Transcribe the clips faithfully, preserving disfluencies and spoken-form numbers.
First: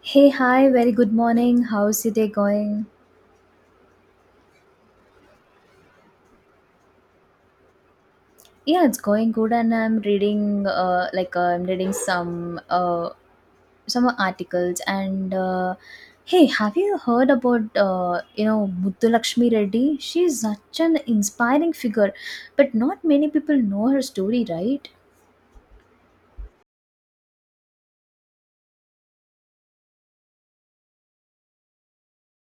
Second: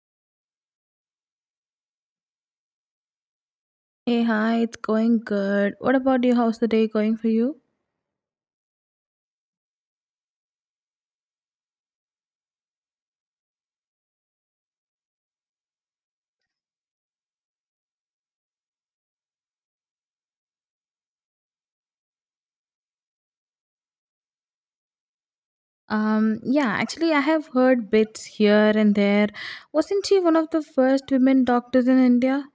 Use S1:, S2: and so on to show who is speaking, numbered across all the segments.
S1: Hey, hi, very good morning. How's your day going?
S2: Hey, hi, it's going good. What about you? How's the day going for you?
S1: Yeah, it's going good, and I'm reading uh, like uh, I'm reading some uh, some articles. And uh, hey, have you heard about uh, you know Muthulakshmi Reddy? She's such an inspiring figure, but not many people know her story, right?
S2: Um, yeah, actually, I have heard bits here and there. Wasn't she one of the first women doctors in India?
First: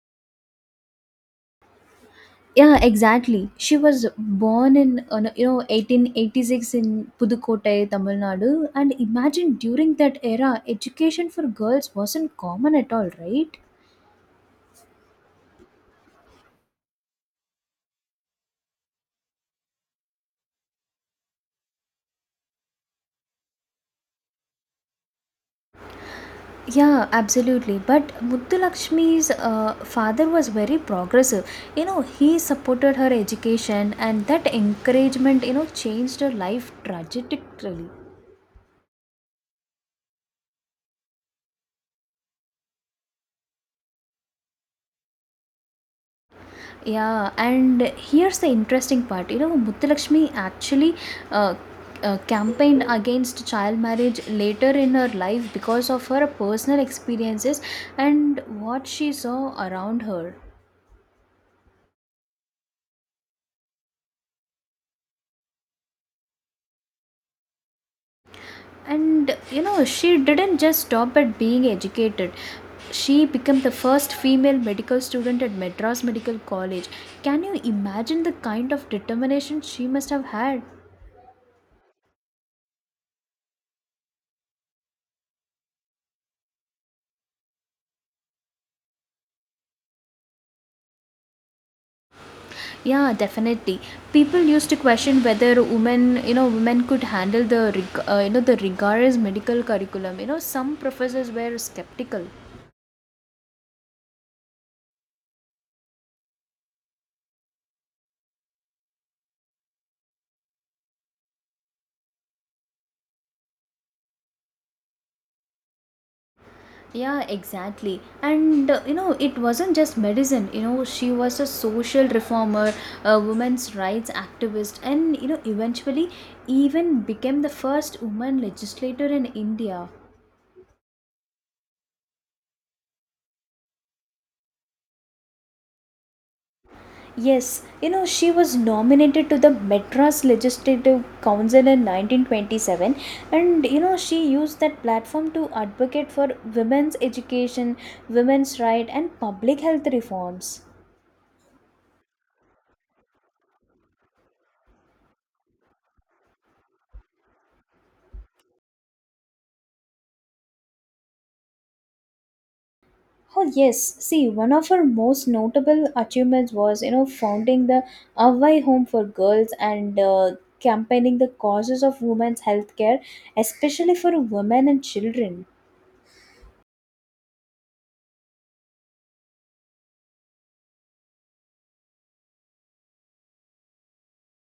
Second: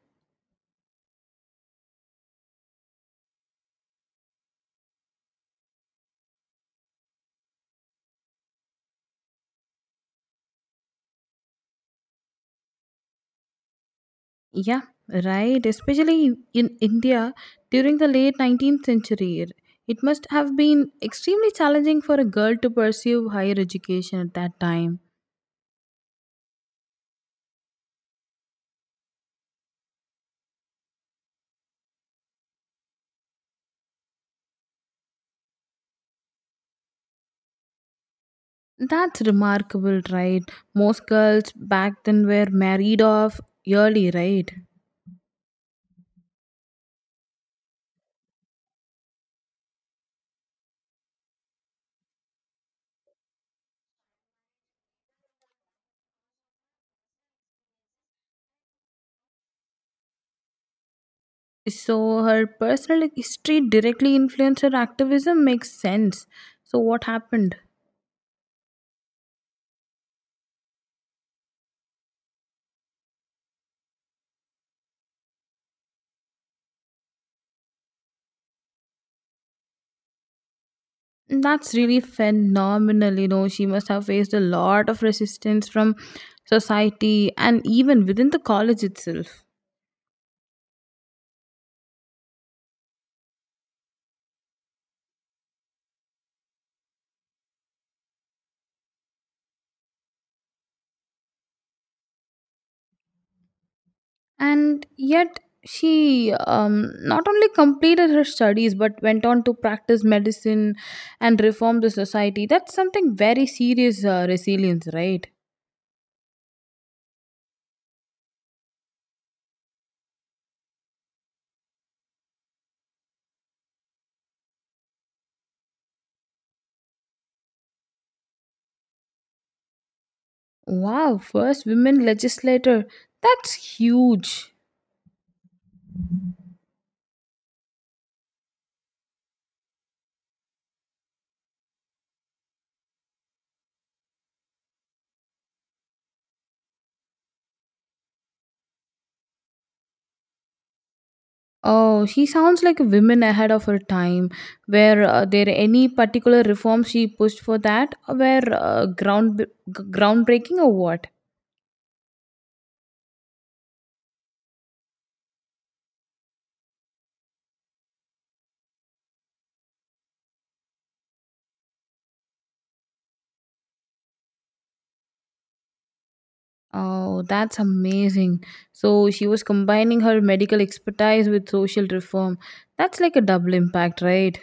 S1: Yeah, exactly. She was born in uh, no, you know eighteen eighty-six in Pudukkottai, Tamil Nadu, and imagine during that era, education for girls wasn't common at all, right?
S2: Yeah, right. Especially in India during the late nineteenth century. It must have been extremely challenging for a girl to pursue higher education at that time.
S1: Yeah, absolutely. But Muthulakshmi's uh, father was very progressive. You know, he supported her education, and that encouragement, you know, changed her life tragically.
S2: That's remarkable, right? Most girls back then were married off early, right?
S1: Yeah, and here's the interesting part. You know, Muthulakshmi actually uh, uh, campaigned against child marriage later in her life because of her personal experiences and what she saw around her.
S2: So her personal history directly influenced her activism makes sense. So what happened?
S1: And you know, she didn't just stop at being educated. She became the first female medical student at Madras Medical College. Can you imagine the kind of determination she must have had?
S2: That's really phenomenal. You know, she must have faced a lot of resistance from society and even within the college itself.
S1: Yeah, definitely. People used to question whether women, you know, women could handle the, rig- uh, you know, the rigorous medical curriculum. You know, some professors were skeptical.
S2: And yet, she um, not only completed her studies but went on to practice medicine and reform the society. That's something very serious uh, resilience, right?
S1: Yeah, exactly. And uh, you know, it wasn't just medicine. You know, she was a social reformer, a women's rights activist, and you know, eventually, even became the first woman legislator in India.
S2: Wow, first women legislator. That's huge.
S1: Yes, you know, she was nominated to the Madras Legislative Council in nineteen twenty-seven, and you know, she used that platform to advocate for women's education, women's right, and public health reforms.
S2: Oh, she sounds like a woman ahead of her time. Were uh, there any particular reforms she pushed for that were uh, ground g- groundbreaking or what?
S1: Oh, yes, see, one of her most notable achievements was, you know, founding the Avai Home for Girls and uh, campaigning the causes of women's healthcare, especially for women and children.
S2: Oh, that's amazing. So she was combining her medical expertise with social reform. That's like a double impact, right?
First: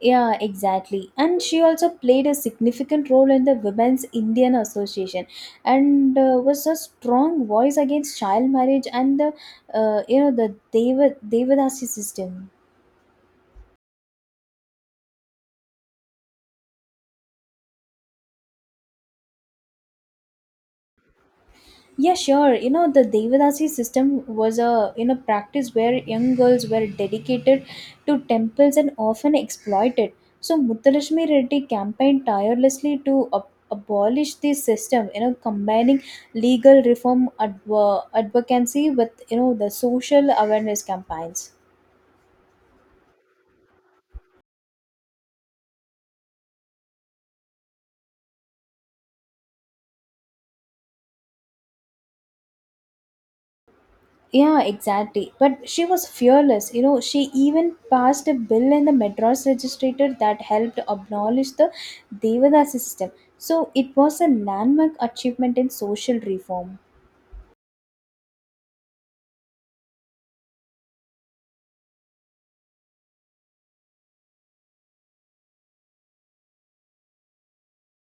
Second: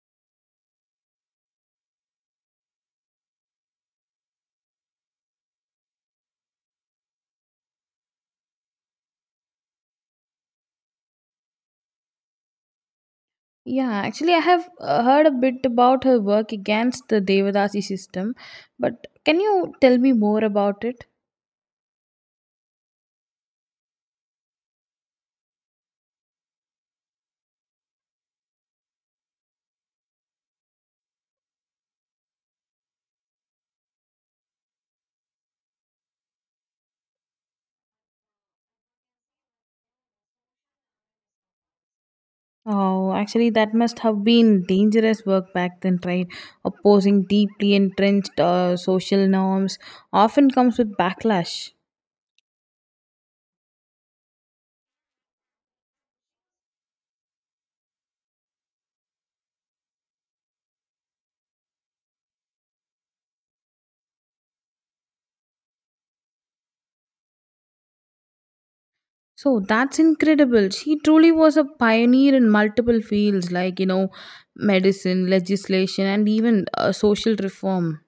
S1: Yeah, exactly. And she also played a significant role in the Women's Indian Association and uh, was a strong voice against child marriage and the uh, you know the Deva Devadasi system.
S2: Yeah, actually, I have uh, heard a bit about her work against the Devadasi system, but can you tell me more about it?
S1: Yeah, sure. You know, the Devadasi system was a you know practice where young girls were dedicated to temples and often exploited. So Muthulakshmi Reddy campaigned tirelessly to ab- abolish this system. You know, combining legal reform adv- advocacy with you know the social awareness campaigns.
S2: Oh, actually, that must have been dangerous work back then, right? Opposing deeply entrenched uh, social norms often comes with backlash.
S1: Yeah, exactly. But she was fearless. You know, she even passed a bill in the Madras Legislature that helped abolish the Devadasi system. So it was a landmark achievement in social reform.
S2: So that's incredible. She truly was a pioneer in multiple fields, like, you know, medicine, legislation, and even uh, social reform.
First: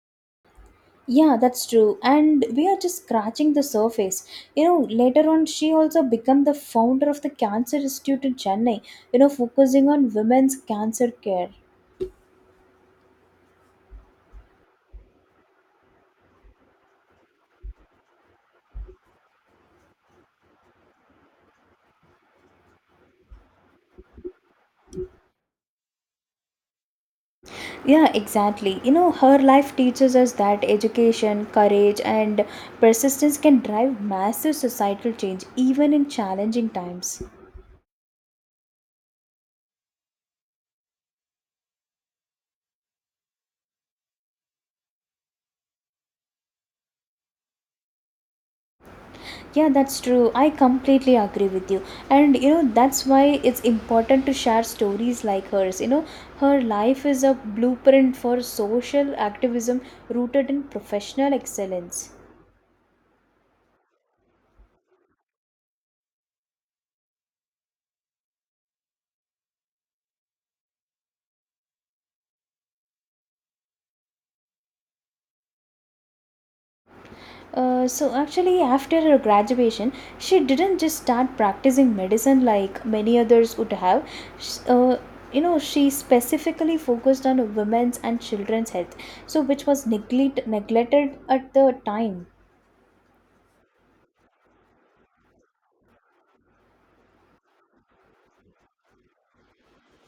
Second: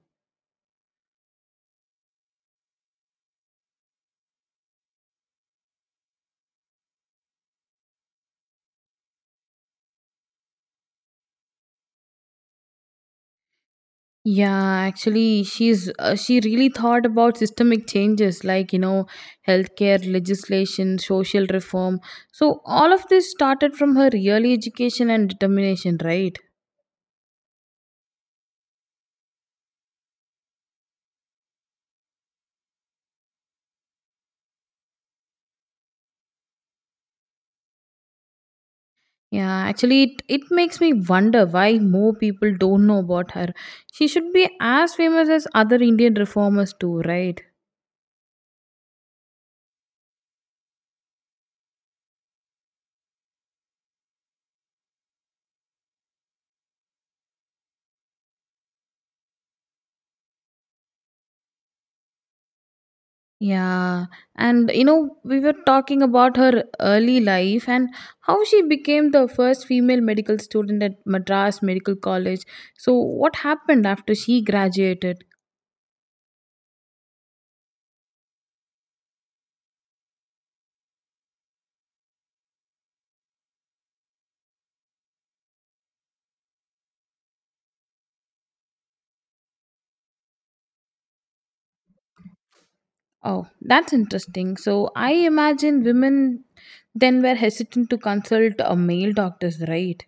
S1: Yeah, that's true. And we are just scratching the surface. You know, later on, she also became the founder of the Cancer Institute in Chennai, you know, focusing on women's cancer care.
S2: Yeah, actually, she's uh, she really thought about systemic changes like you know healthcare legislation, social reform. So all of this started from her early education and determination, right?
S1: Yeah, exactly. You know, her life teaches us that education, courage, and persistence can drive massive societal change even in challenging times.
S2: Yeah, actually, it, it makes me wonder why more people don't know about her. She should be as famous as other Indian reformers too, right?
S1: Yeah, that's true. I completely agree with you. And you know, that's why it's important to share stories like hers. You know, her life is a blueprint for social activism rooted in professional excellence.
S2: Yeah, and you know, we were talking about her early life and how she became the first female medical student at Madras Medical College. So, what happened after she graduated?
S1: Uh, so actually after her graduation she didn't just start practicing medicine like many others would have. Sh- uh, you know she specifically focused on women's and children's health so which was neglect- neglected at the time.
S2: Oh, that's interesting. So, I imagine women then were hesitant to consult a male doctors, right?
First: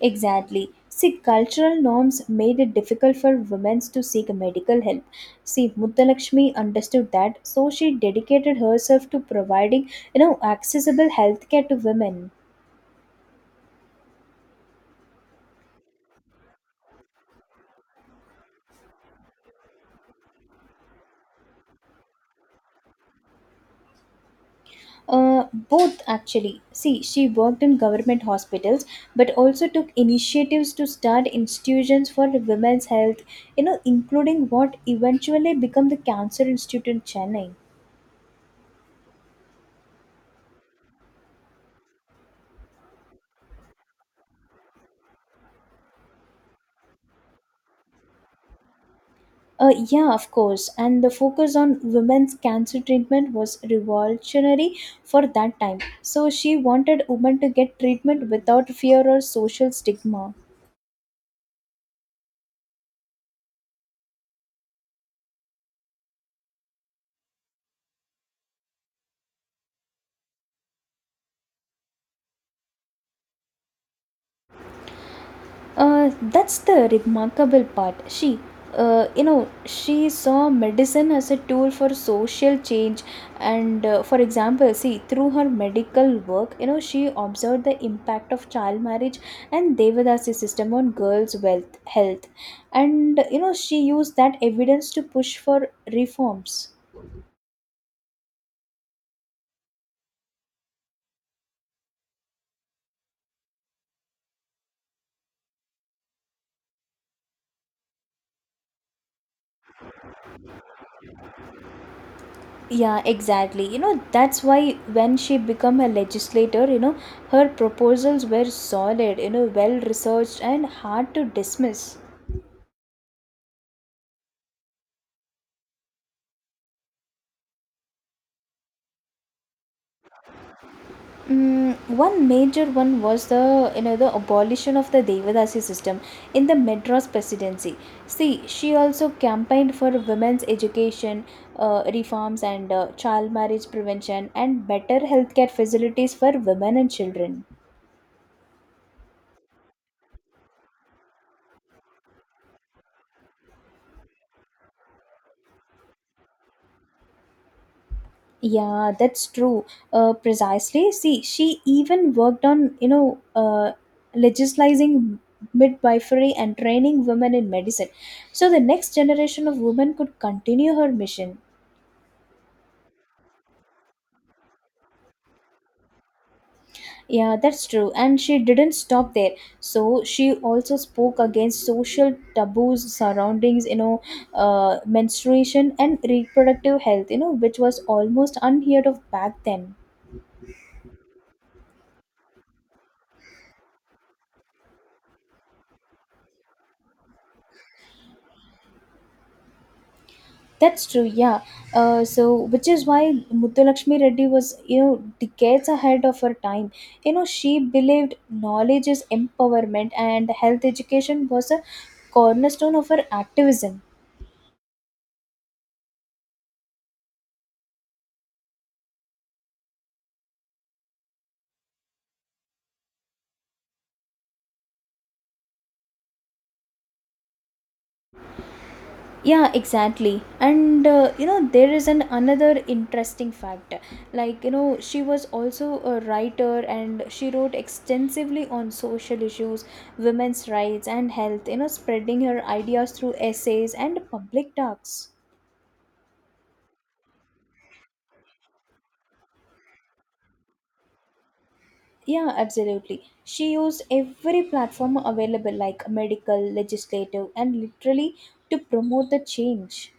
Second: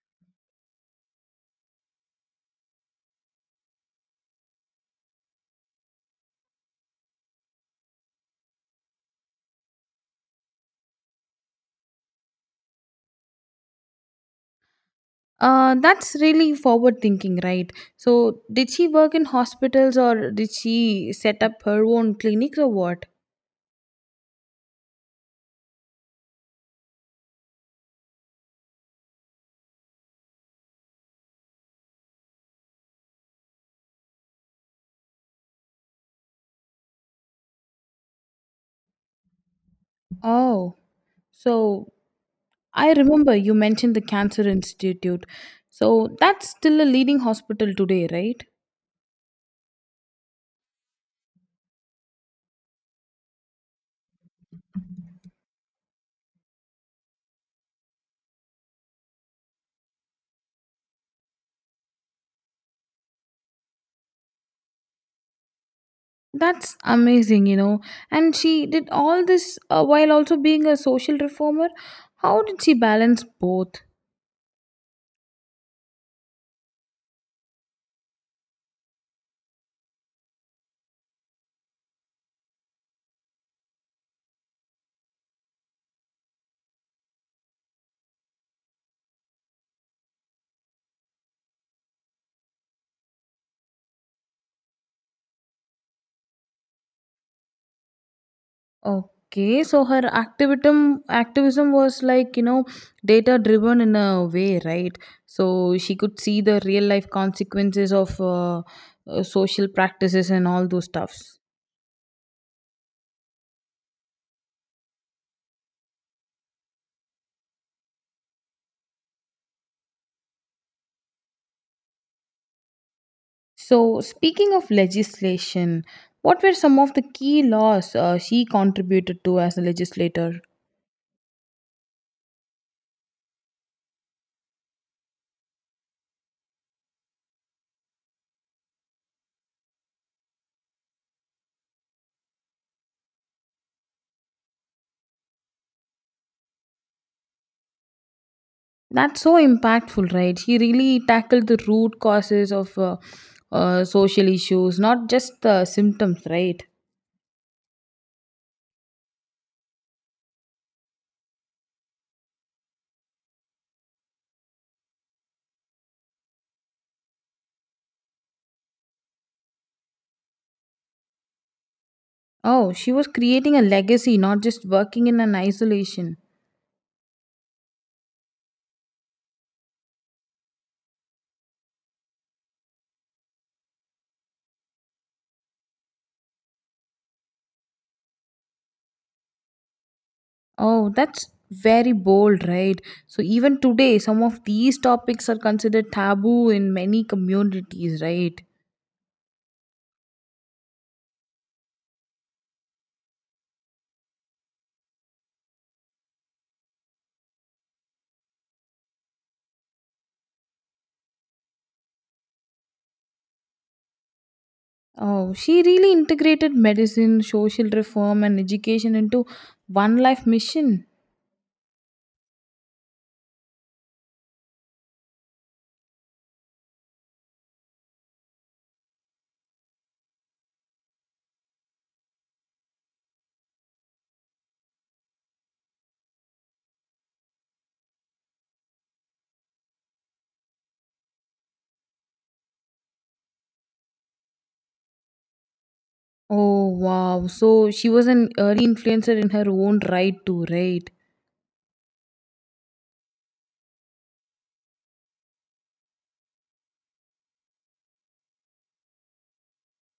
S1: Exactly, see cultural norms made it difficult for women to seek medical help. See, mutalakshmi understood that, so she dedicated herself to providing you know accessible healthcare to women.
S2: Uh, that's really forward thinking, right? So, did she work in hospitals or did she set up her own clinics or what?
S1: Uh, both actually. See, she worked in government hospitals, but also took initiatives to start institutions for women's health, you know, including what eventually became the Cancer Institute in Chennai.
S2: Oh, so I remember you mentioned the Cancer Institute. So that's still a leading hospital today, right?
S1: Uh, yeah, of course. And the focus on women's cancer treatment was revolutionary for that time. So she wanted women to get treatment without fear or social stigma.
S2: That's amazing, you know. And she did all this uh, while also being a social reformer. How did she balance both?
S1: Uh, that's the remarkable part. She, uh, you know, she saw medicine as a tool for social change. And uh, for example, see, through her medical work, you know, she observed the impact of child marriage and Devadasi system on girls' wealth, health. And, you know, she used that evidence to push for reforms.
S2: Okay, so her activism activism was like, you know, data driven in a way, right? So she could see the real life consequences of uh, uh, social practices and all those stuffs.
S1: Yeah, exactly. You know, that's why when she became a legislator, you know, her proposals were solid, you know, well researched and hard to dismiss.
S2: So, speaking of legislation, what were some of the key laws uh, she contributed to as a legislator?
S1: Mm, one major one was the you know the abolition of the Devadasi system in the Madras presidency. See, she also campaigned for women's education uh, reforms and uh, child marriage prevention and better healthcare facilities for women and children.
S2: That's so impactful, right? She really tackled the root causes of uh, uh, social issues, not just the symptoms, right?
S1: Yeah, that's true. Uh, precisely. See, she even worked on, you know, uh, legislating midwifery and training women in medicine. So the next generation of women could continue her mission.
S2: Oh, she was creating a legacy, not just working in an isolation.
S1: Yeah, that's true. And she didn't stop there. So she also spoke against social taboos surroundings, you know, uh, menstruation and reproductive health, you know, which was almost unheard of back then.
S2: Oh, that's very bold, right? So, even today, some of these topics are considered taboo in many communities, right?
S1: That's true, yeah. Uh, so, which is why Muthulakshmi Reddy was, you know, decades ahead of her time. You know, she believed knowledge is empowerment and health education was a cornerstone of her activism.
S2: Oh, she really integrated medicine, social reform, and education into one life mission.
S1: Yeah, exactly. And, uh, you know, there is an another interesting fact. Like, you know, she was also a writer and she wrote extensively on social issues, women's rights, and health, you know, spreading her ideas through essays and public talks.
S2: Oh, wow. So she was an early influencer in her own right, too, right?
S1: Yeah, absolutely. She used every platform available, like medical, legislative, and literally, to promote the change.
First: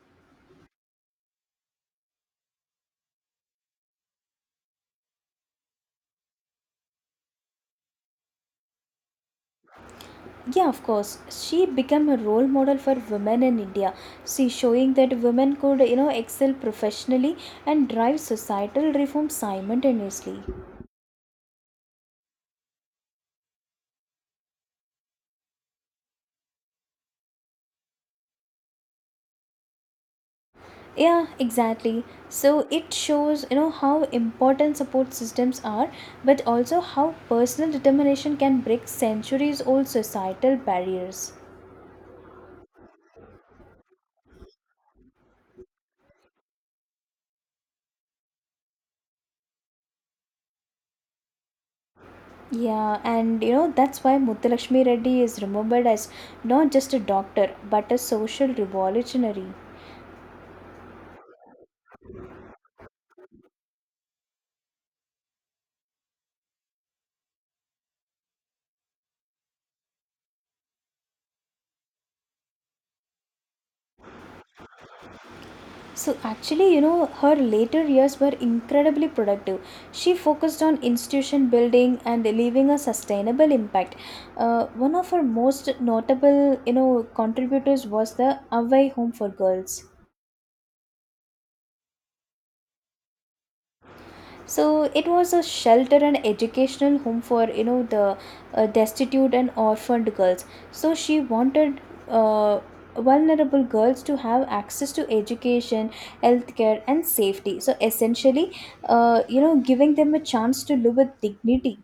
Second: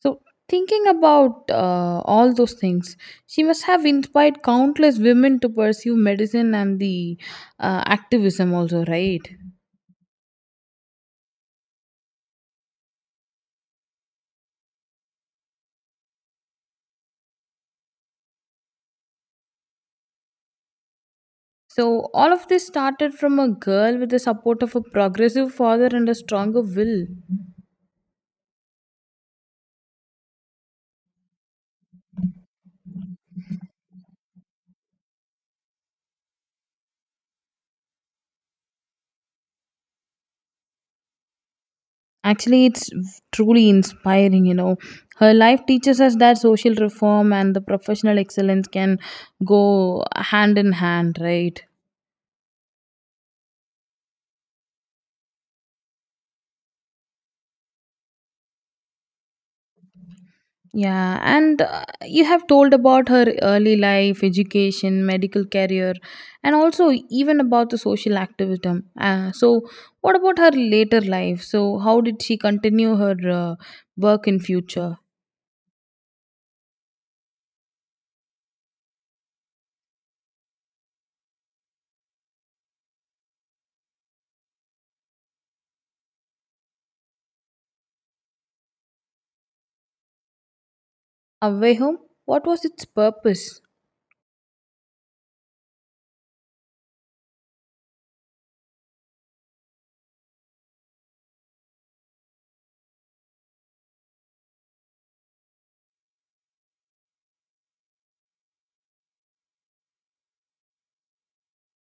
S2: So, thinking about uh, all those things, she must have inspired countless women to pursue medicine and the uh, activism, also, right?
S1: Yeah, of course. She became a role model for women in India. She showing that women could, you know, excel professionally and drive societal reform simultaneously.
S2: So, all of this started from a girl with the support of a progressive father and a stronger will.
S1: Yeah, exactly. So it shows, you know, how important support systems are, but also how personal determination can break centuries old societal barriers.
S2: Actually, it's truly inspiring, you know. Her life teaches us that social reform and the professional excellence can go hand in hand, right?
S1: Yeah, and you know that's why Muthulakshmi Reddy is remembered as not just a doctor but a social revolutionary.
S2: Yeah, and uh, you have told about her early life, education, medical career, and also even about the social activism. Uh, so, what about her later life? So, how did she continue her uh, work in future?
S1: So actually, you know, her later years were incredibly productive. She focused on institution building and leaving a sustainable impact. Uh, one of her most notable, you know, contributors was the Away Home for Girls.
S2: Away home, what was its purpose?
S1: So it was a shelter and educational home for you know the uh, destitute and orphaned girls. So she wanted uh, vulnerable girls to have access to education, healthcare, and safety. So essentially, uh, you know, giving them a chance to live with dignity.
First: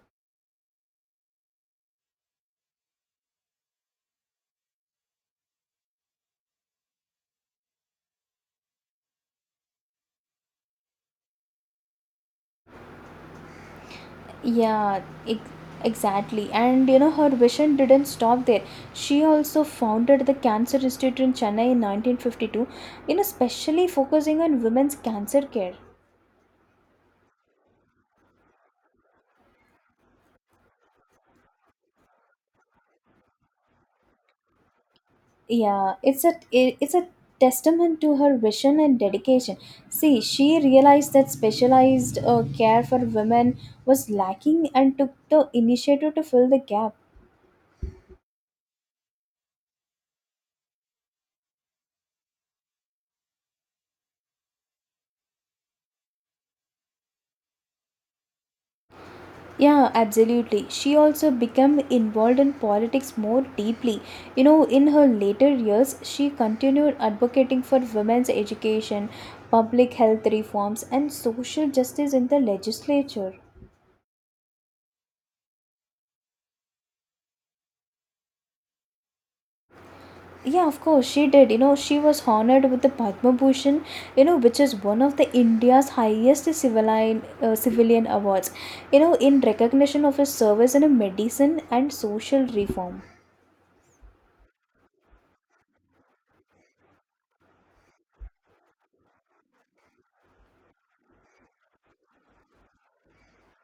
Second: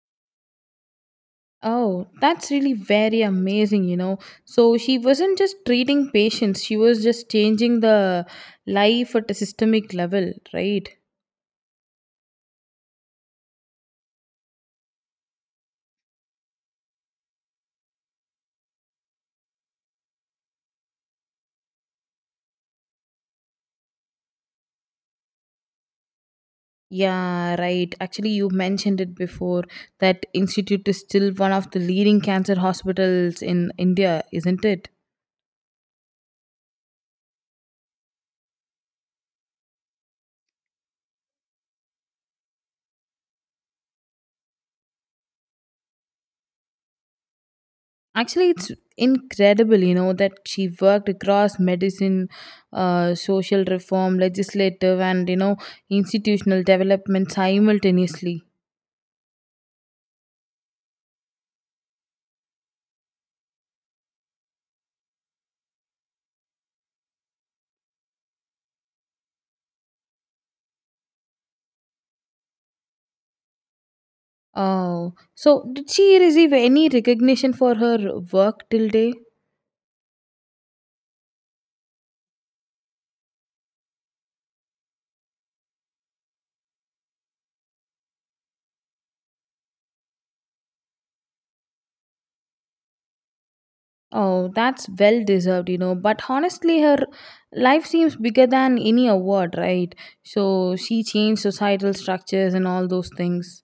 S2: Oh, that's really very amazing, you know. So she wasn't just treating patients, she was just changing the life at a systemic level, right?
S1: Yeah, ex- exactly. And you know, her vision didn't stop there. She also founded the Cancer Institute in Chennai in nineteen fifty-two, you know, specially focusing on women's cancer care.
S2: Yeah, right. Actually, you mentioned it before that institute is still one of the leading cancer hospitals in India, isn't it?
S1: Yeah, it's a it- it's a testament to her vision and dedication. See, she realized that specialized uh, care for women was lacking and took the initiative to fill the gap.
S2: Actually, it's incredible, you know, that she worked across medicine, uh, social reform, legislative, and you know, institutional development simultaneously.
S1: Yeah, absolutely. She also became involved in politics more deeply. You know, in her later years, she continued advocating for women's education, public health reforms, and social justice in the legislature.
S2: Oh, so did she receive any recognition for her work till day?
S1: Yeah, of course, she did. You know, she was honored with the Padma Bhushan, you know, which is one of the India's highest civilian, uh, civilian awards, you know, in recognition of her service in a medicine and social reform.
S2: Oh, that's well deserved, you know. But honestly, her life seems bigger than any award, right? So she changed societal structures and all those things.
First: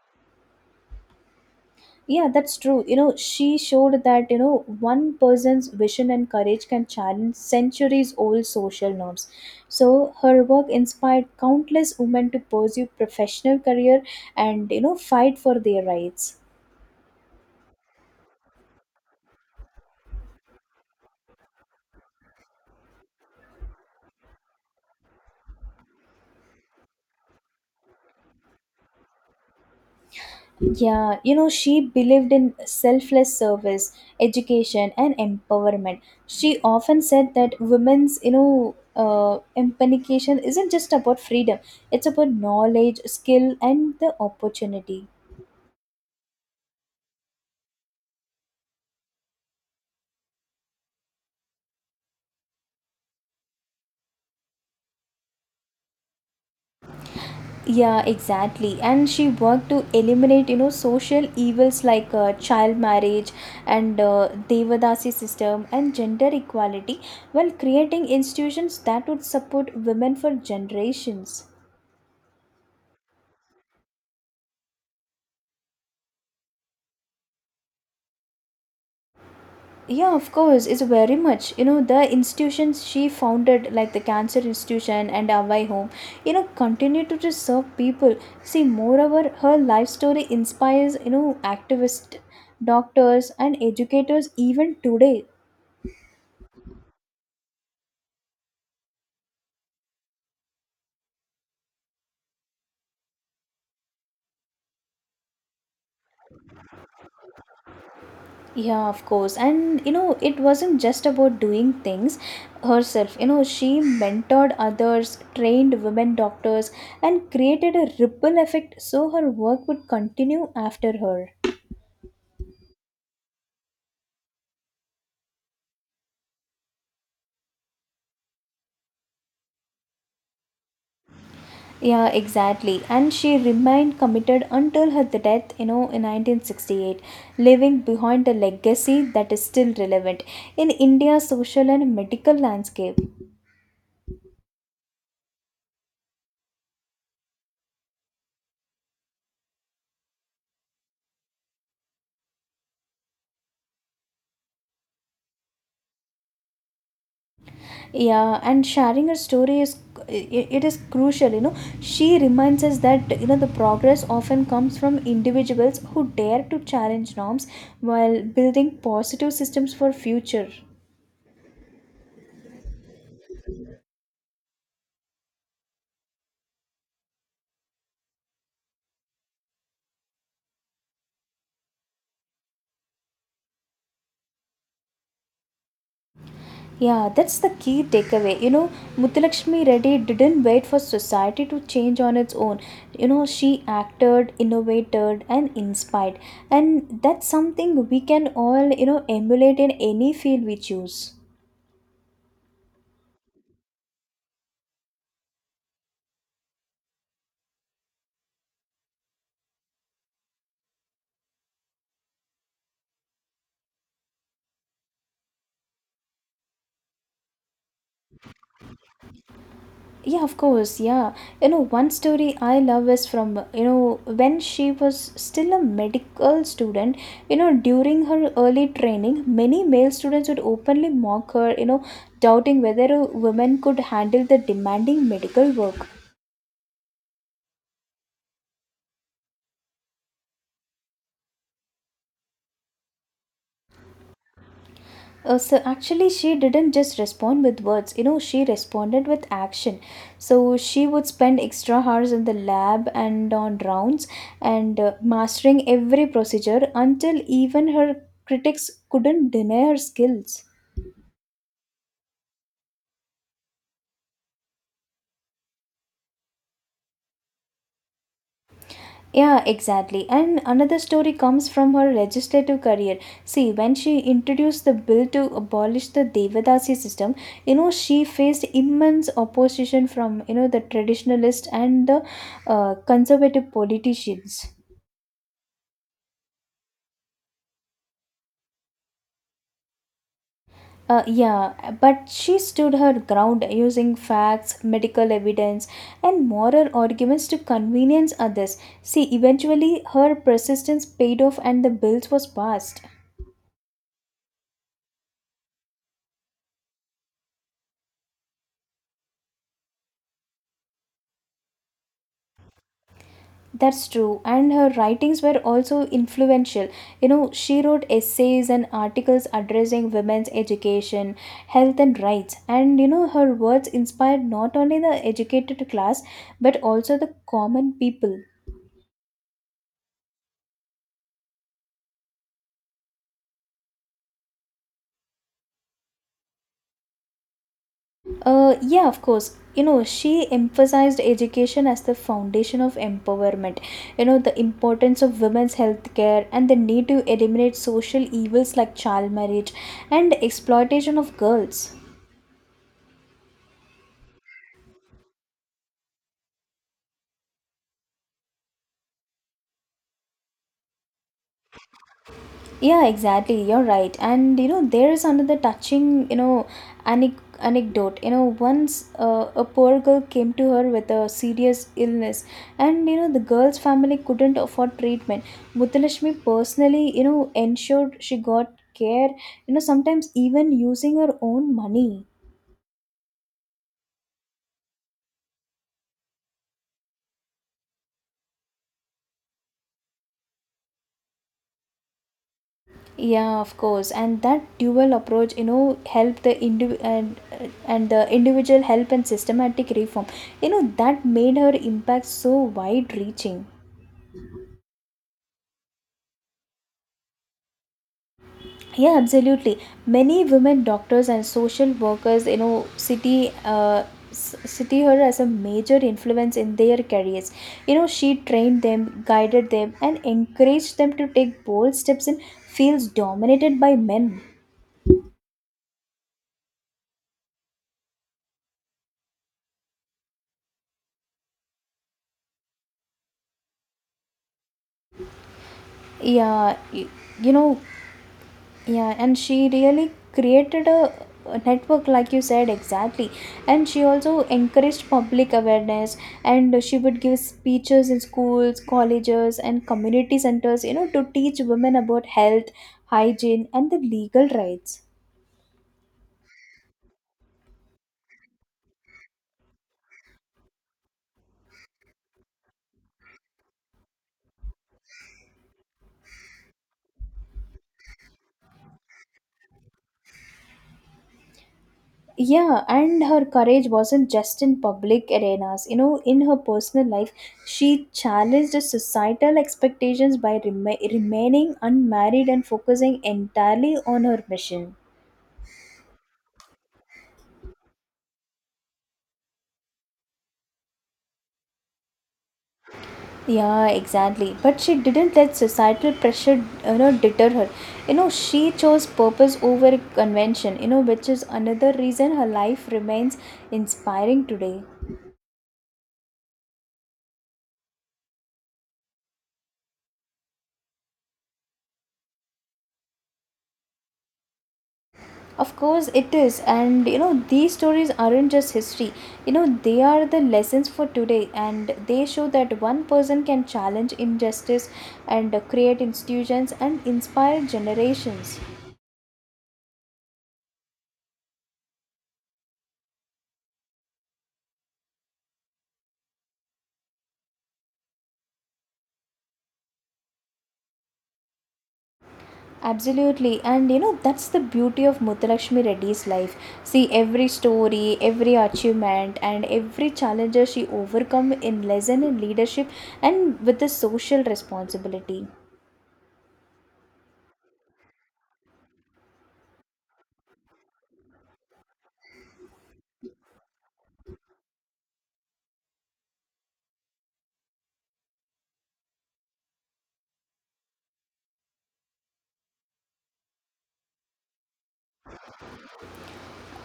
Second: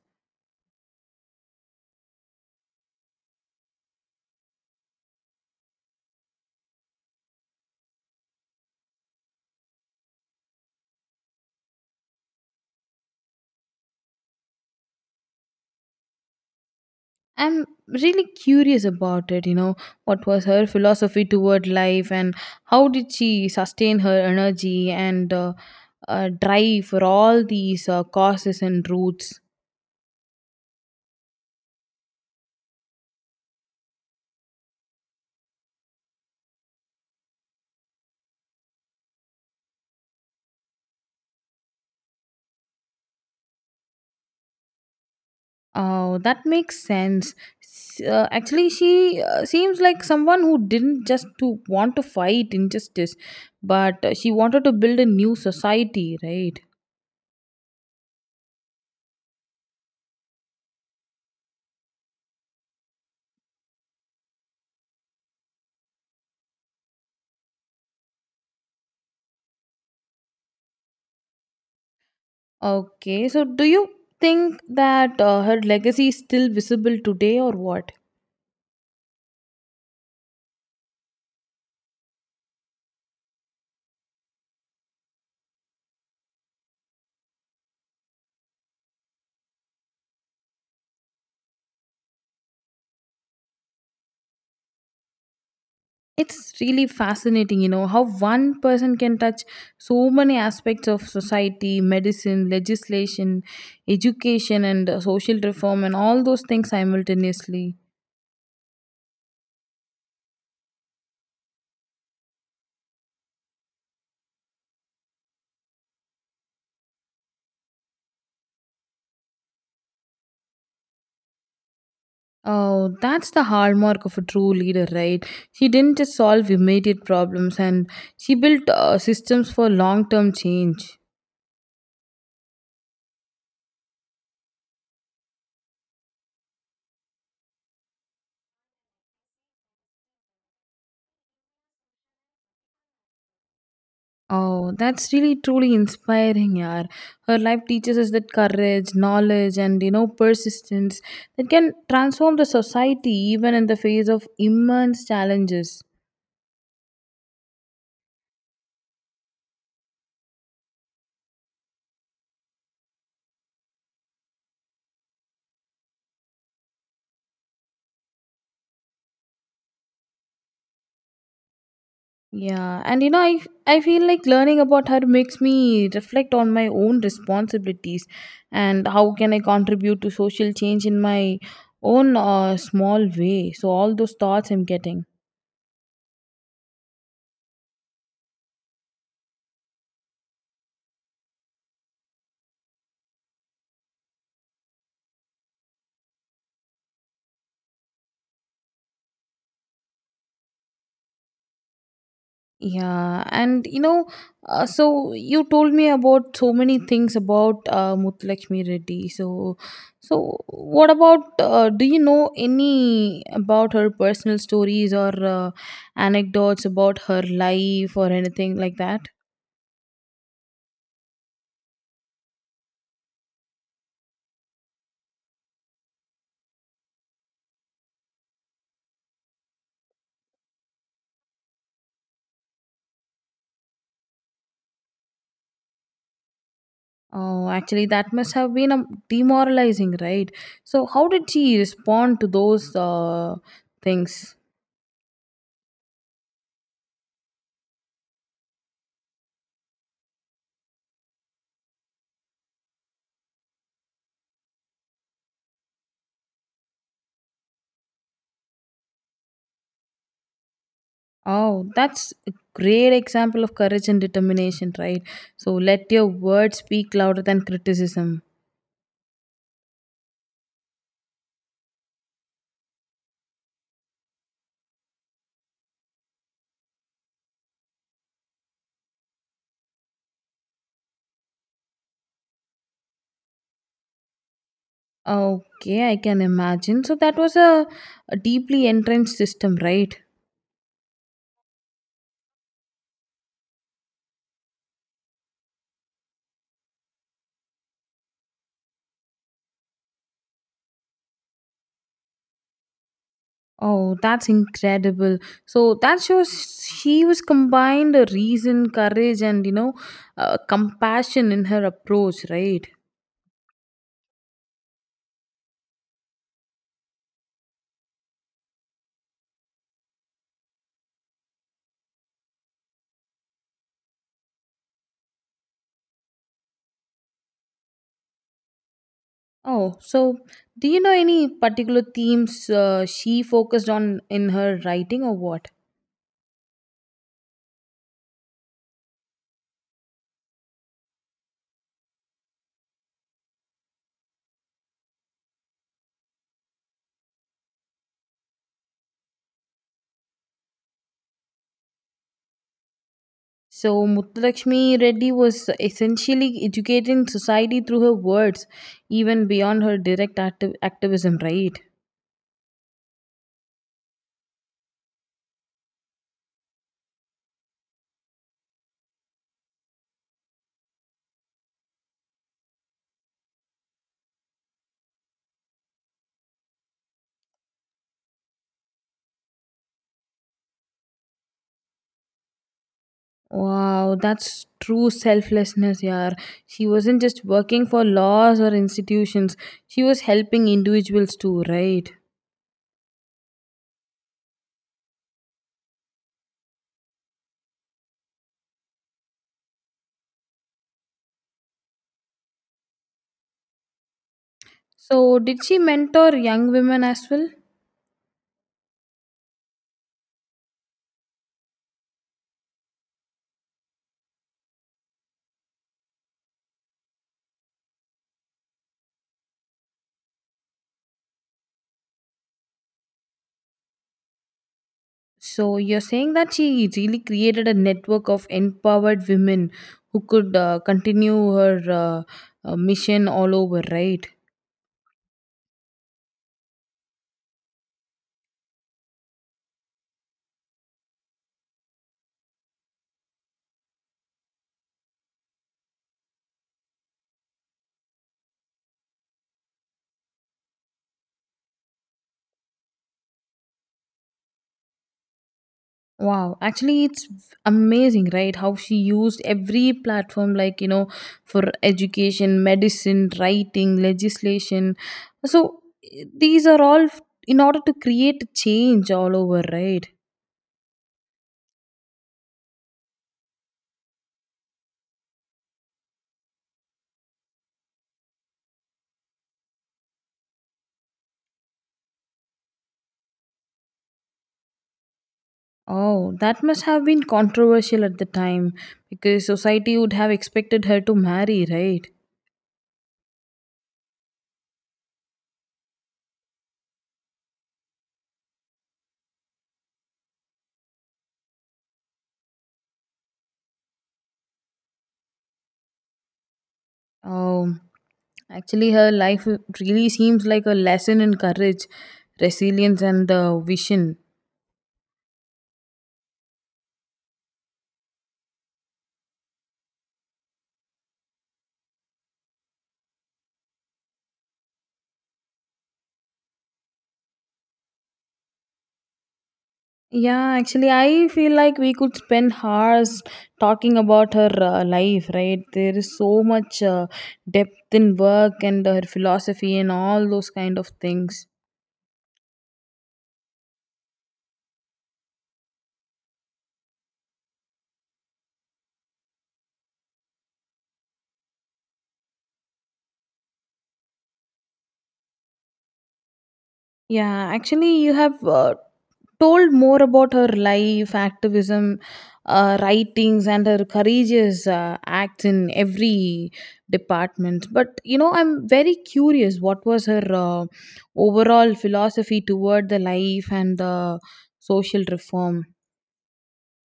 S1: Yeah, that's true. You know, she showed that, you know, one person's vision and courage can challenge centuries old social norms. So her work inspired countless women to pursue professional career and, you know, fight for their rights.
S2: I'm really curious about it, you know. What was her philosophy toward life and how did she sustain her energy and uh, uh, drive for all these uh, causes and roots?
S1: Yeah, you know, she believed in selfless service, education, and empowerment. She often said that women's, you know, uh, empowerment isn't just about freedom, it's about knowledge, skill, and the opportunity.
S2: Oh, that makes sense. S- Uh, actually, she uh, seems like someone who didn't just to want to fight injustice, but uh, she wanted to build a new society, right?
S1: Yeah, exactly. And she worked to eliminate, you know, social evils like uh, child marriage and uh, Devadasi system and gender equality while creating institutions that would support women for generations.
S2: Okay, so do you think that uh, her legacy is still visible today or what?
S1: Yeah, of course, it's very much. You know, the institutions she founded, like the Cancer Institution and Awai Home, you know, continue to just serve people. See, moreover, her life story inspires, you know, activists, doctors, and educators even today.
S2: It's really fascinating, you know, how one person can touch so many aspects of society, medicine, legislation, education, and uh, social reform, and all those things simultaneously.
S1: Yeah, of course. And, you know, it wasn't just about doing things herself. You know, she mentored others, trained women doctors, and created a ripple effect so her work would continue after her.
S2: Oh, that's the hallmark of a true leader, right? She didn't just solve immediate problems and she built uh, systems for long term change.
S1: Yeah, exactly. And she remained committed until her death, you know, in nineteen sixty-eight, leaving behind a legacy that is still relevant in India's social and medical landscape.
S2: Oh, that's really truly inspiring, yaar. Her life teaches us that courage, knowledge, and you know, persistence that can transform the society even in the face of immense challenges.
S1: Yeah, and sharing her story is i- it is crucial, you know. She reminds us that you know the progress often comes from individuals who dare to challenge norms while building positive systems for future.
S2: Yeah, and you know, I I feel like learning about her makes me reflect on my own responsibilities and how can I contribute to social change in my own uh, small way. So all those thoughts I'm getting.
S1: Yeah, that's the key takeaway. You know, Muthulakshmi Reddy didn't wait for society to change on its own. You know, she acted, innovated, and inspired. And that's something we can all, you know, emulate in any field we choose.
S2: Yeah, and you know, uh, so you told me about so many things about uh, Muthulakshmi Reddy. So, so what about? Uh, do you know any about her personal stories or uh, anecdotes about her life or anything like that?
S1: Yeah, of course, yeah. You know, one story I love is from you know when she was still a medical student. You know, during her early training many male students would openly mock her you know, doubting whether a woman could handle the demanding medical work.
S2: Oh, actually, that must have been um demoralizing, right? So, how did she respond to those uh, things?
S1: Uh, so actually, she didn't just respond with words, you know, she responded with action. So she would spend extra hours in the lab and on rounds and uh, mastering every procedure until even her critics couldn't deny her skills.
S2: Oh, that's a great example of courage and determination, right? So, let your words speak louder than criticism.
S1: Yeah, exactly. And another story comes from her legislative career. See, when she introduced the bill to abolish the Devadasi system, you know, she faced immense opposition from, you know, the traditionalists and the uh, conservative politicians.
S2: Okay, I can imagine. So, that was a, a deeply entrenched system, right?
S1: Uh, yeah, but she stood her ground using facts, medical evidence, and moral arguments to convenience others. See, eventually her persistence paid off and the bills was passed.
S2: Oh, that's incredible. So, that shows she was combined a reason, courage, and you know, uh, compassion in her approach, right?
S1: That's true, and her writings were also influential. You know, she wrote essays and articles addressing women's education, health, and rights. And you know, her words inspired not only the educated class but also the common people.
S2: Oh, so do you know any particular themes uh, she focused on in her writing or what?
S1: Uh, yeah, of course. You know, she emphasized education as the foundation of empowerment. You know, the importance of women's health care and the need to eliminate social evils like child marriage and exploitation of girls.
S2: So Muthulakshmi Reddy was essentially educating society through her words, even beyond her direct acti- activism, right?
S1: Yeah, exactly. You're right. And you know, there is another touching, you know, anic anecdote. You know, once uh, a poor girl came to her with a serious illness, and you know, the girl's family couldn't afford treatment. Mutalashmi personally, you know, ensured she got care, you know, sometimes even using her own money.
S2: Wow, that's true selflessness, yeah. She wasn't just working for laws or institutions, she was helping individuals too, right?
S1: Yeah, of course. And that dual approach, you know, help the indiv- and, and the individual help and systematic reform. You know, that made her impact so wide reaching.
S2: So, did she mentor young women as well?
S1: Yeah, absolutely. Many women doctors and social workers, you know, city uh, s- city her as a major influence in their careers. You know, she trained them, guided them, and encouraged them to take bold steps in fields dominated by men.
S2: So you're saying that she really created a network of empowered women who could uh, continue her uh, uh, mission all over, right?
S1: Yeah, y- you know Yeah, and she really created a a network, like you said, exactly. And she also encouraged public awareness, and she would give speeches in schools, colleges, and community centers, you know, to teach women about health, hygiene, and the legal rights.
S2: Wow, actually, it's amazing, right? How she used every platform, like, you know, for education, medicine, writing, legislation. So, eh, these are all f- in order to create change all over, right?
S1: Yeah, and her courage wasn't just in public arenas. You know, in her personal life, she challenged societal expectations by rema remaining unmarried and focusing entirely on her mission.
S2: Oh, that must have been controversial at the time because society would have expected her to marry, right?
S1: Yeah, exactly. But she didn't let societal pressure, you know, deter her. You know, she chose purpose over convention, you know, which is another reason her life remains inspiring today.
S2: Um, Actually, her life really seems like a lesson in courage, resilience, and the vision.
S1: Of course, it is. And, you know, these stories aren't just history, you know, they are the lessons for today. And they show that one person can challenge injustice and uh, create institutions and inspire generations.
S2: Yeah, actually, I feel like we could spend hours talking about her uh, life, right? There is so much uh, depth in work and her philosophy and all those kind of things.
S1: Absolutely, and you know that's the beauty of Muthulakshmi Reddy's life. See every story, every achievement, and every challenges she overcome in lesson in leadership and with the social responsibility.
S2: Yeah, actually, you have uh, told more about her life, activism, uh, writings, and her courageous uh, acts in every department. But you know, I'm very curious what was her uh, overall philosophy toward the life and the social reform?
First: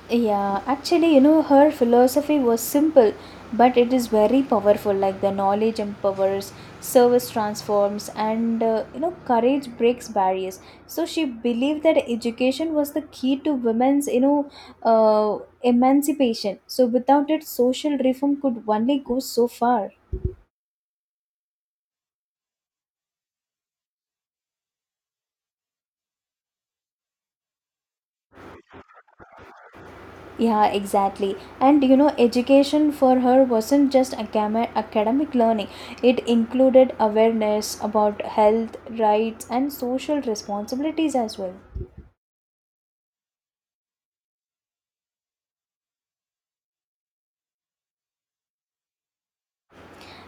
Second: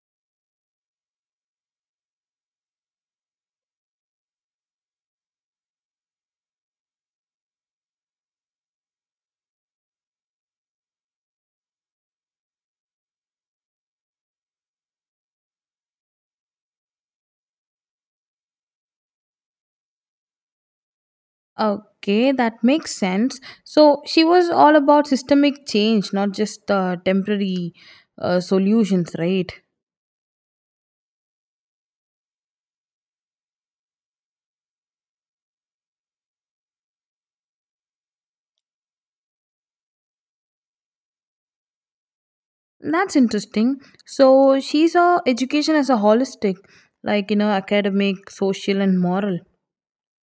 S1: Yeah, actually, you know, her philosophy was simple, but it is very powerful. Like the knowledge empowers, service transforms, and uh, you know, courage breaks barriers. So she believed that education was the key to women's, you know, uh, emancipation. So without it, social reform could only go so far.
S2: Okay, that makes sense. So she was all about systemic change, not just uh, temporary uh, solutions, right?
S1: Yeah, exactly. And you know, education for her wasn't just acam- academic learning, it included awareness about health, rights, and social responsibilities as well.
S2: That's interesting. So she saw education as a holistic, like you know, academic, social, and moral.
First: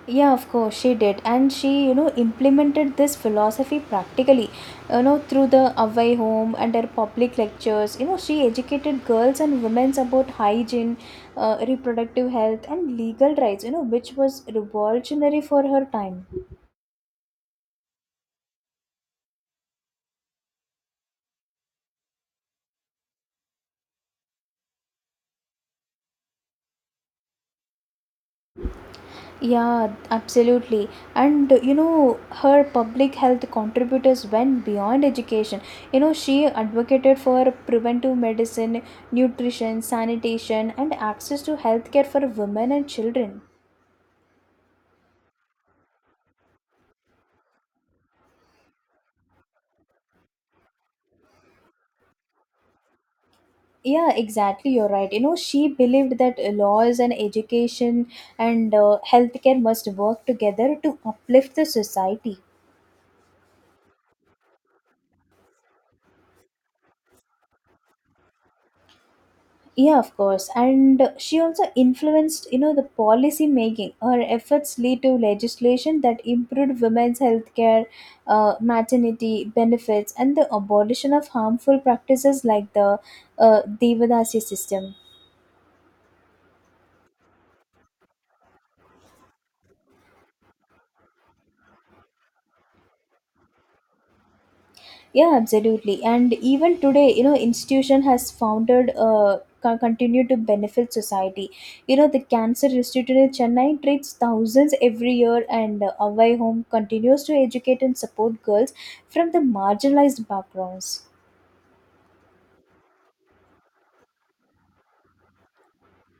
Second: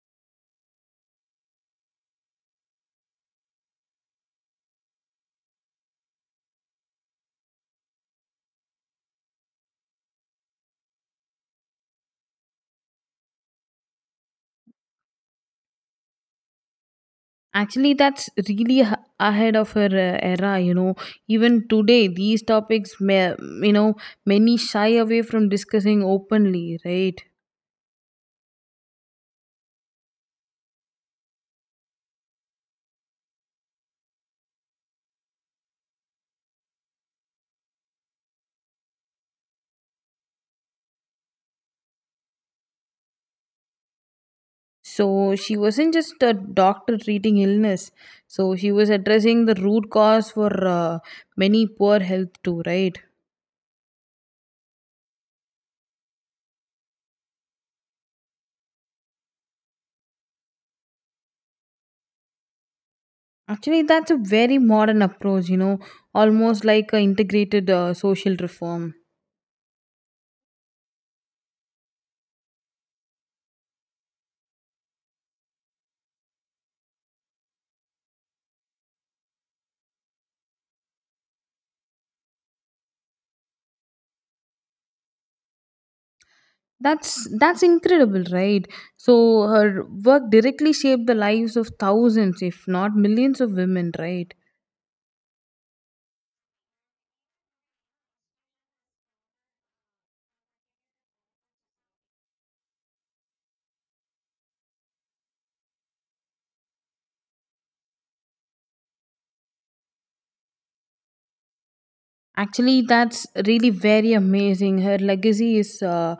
S1: Yeah, of course, she did. And she, you know, implemented this philosophy practically, you know, through the away home and her public lectures. You know, she educated girls and women about hygiene, uh, reproductive health, and legal rights, you know, which was revolutionary for her time.
S2: Actually, that's really h- ahead of her uh, era. You know, even today, these topics, may, you know, many shy away from discussing openly, right?
S1: Yeah, absolutely. And uh, you know, her public health contributors went beyond education. You know, she advocated for preventive medicine, nutrition, sanitation, and access to healthcare for women and children.
S2: So she wasn't just a doctor treating illness. So she was addressing the root cause for uh, many poor health too, right?
S1: Yeah, exactly. You're right. You know, she believed that uh, laws and education and uh, healthcare must work together to uplift the society.
S2: Actually, that's a very modern approach, you know, almost like an integrated uh, social reform.
S1: Yeah, of course, and she also influenced, you know, the policy making. Her efforts lead to legislation that improved women's health care, uh, maternity benefits, and the abolition of harmful practices like the uh, devadasi system.
S2: That's that's incredible, right? So her work directly shaped the lives of thousands, if not millions, of women, right?
S1: Yeah, absolutely. And even today, you know, institution has founded uh, co- continue to benefit society. You know, the cancer institute in Chennai treats thousands every year, and uh, away home continues to educate and support girls from the marginalized backgrounds.
S2: Actually, that's really very amazing. Her legacy is uh,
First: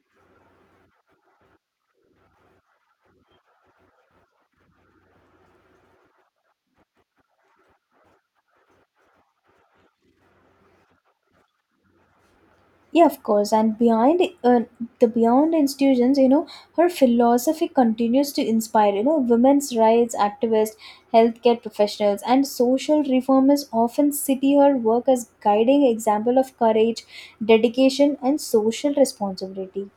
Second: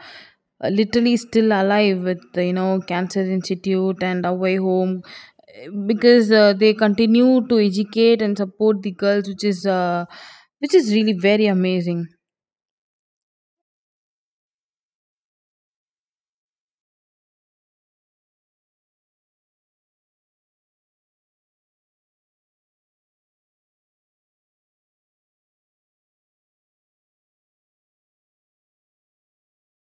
S2: literally still alive with you know Cancer Institute and Away Home because uh, they continue to educate and support the girls, which is uh, which is really very amazing.
S1: Yeah, of course. And behind uh, the beyond institutions, you know, her philosophy continues to inspire, you know, women's rights activists, healthcare professionals, and social reformers often see her work as guiding example of courage, dedication, and social responsibility.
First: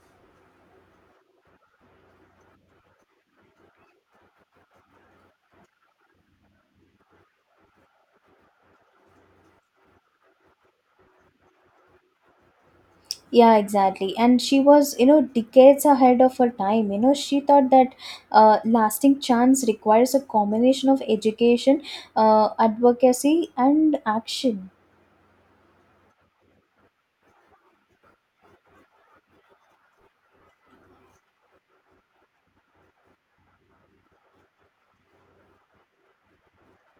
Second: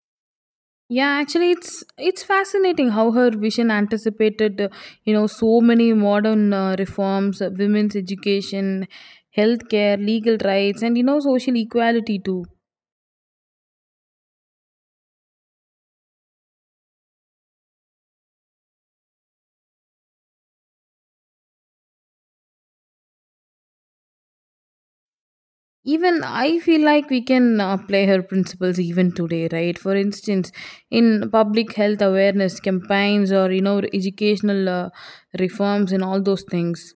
S2: Yeah, actually, it's it's fascinating how her vision anticipated, uh, you know, so many modern uh, reforms, uh, women's education, healthcare, legal rights, and you know, social equality too.
S1: Yeah, exactly. And she was, you know, decades ahead of her time. You know, she thought that uh, lasting chance requires a combination of education, uh, advocacy, and action.
S2: Even I feel like we can uh, apply her principles even today, right? For instance, in public health awareness campaigns or you know, educational uh, reforms and all those things.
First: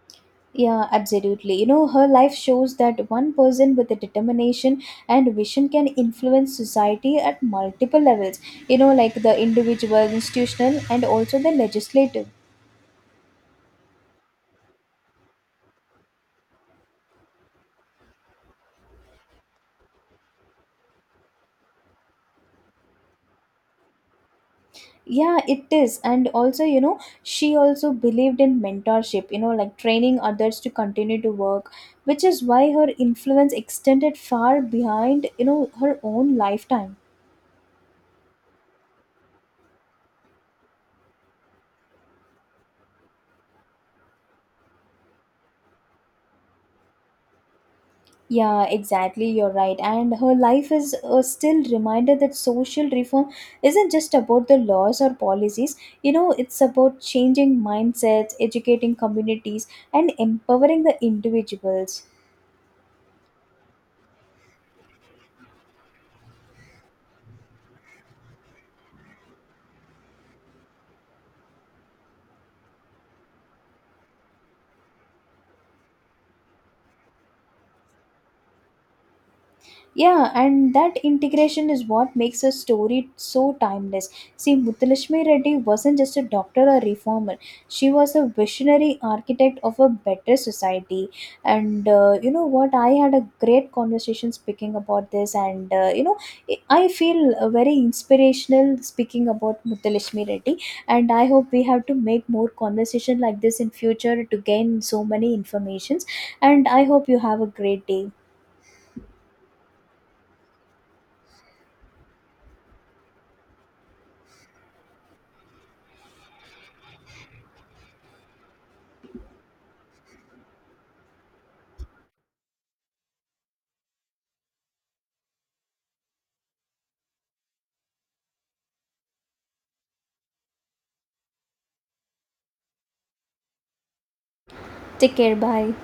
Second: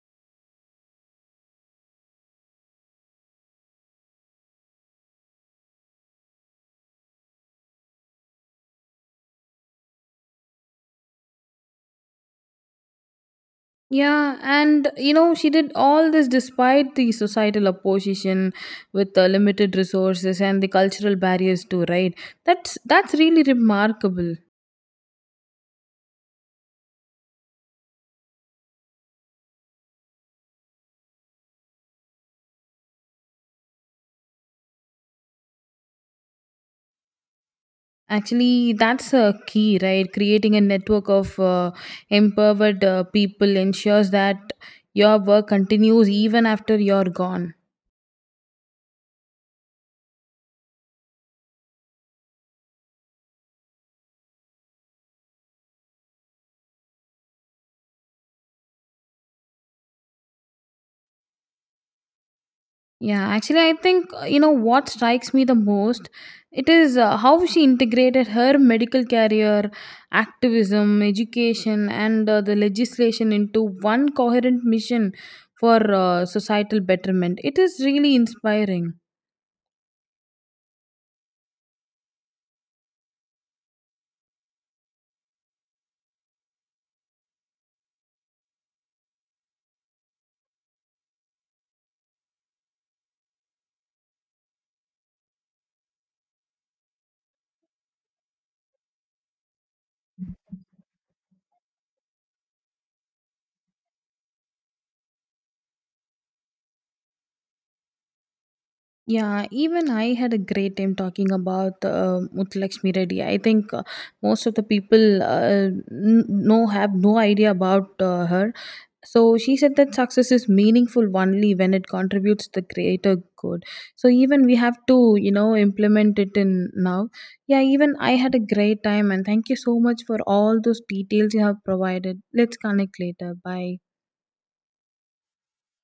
S1: Yeah, absolutely. You know, her life shows that one person with a determination and vision can influence society at multiple levels, you know, like the individual, institutional, and also the legislative.
S2: Yeah, and you know, she did all this despite the societal opposition with the limited resources and the cultural barriers too, right? That's that's really remarkable.
S1: Yeah, it is. And also, you know, she also believed in mentorship, you know, like training others to continue to work, which is why her influence extended far behind, you know, her own lifetime.
S2: Actually, that's a key, right? Creating a network of uh, empowered uh, people ensures that your work continues even after you're gone.
S1: Yeah, exactly. You're right. And her life is a still reminder that social reform isn't just about the laws or policies. You know, it's about changing mindsets, educating communities, and empowering the individuals.
S2: Yeah, actually, I think uh, you know what strikes me the most. It is uh, how she integrated her medical career, activism, education, and uh, the legislation into one coherent mission for uh, societal betterment. It is really inspiring.
S1: Yeah, and that integration is what makes a story so timeless. See, Muthulakshmi Reddy wasn't just a doctor or reformer, she was a visionary architect of a better society. And uh, you know what? I had a great conversation speaking about this, and uh, you know, I feel uh, very inspirational speaking about Muthulakshmi Reddy. And I hope we have to make more conversation like this in future to gain so many informations. And I hope you have a great day.
S2: Yeah, even I had a great time talking about uh, Muthulakshmi Reddy. I think uh, most of the people uh, n- know have no idea about uh, her so she said that success is meaningful only when it contributes to the greater good so even we have to you know implement it in now yeah even I had a great time and thank you so much for all those details you have provided let's connect later bye
S1: Take care. Bye.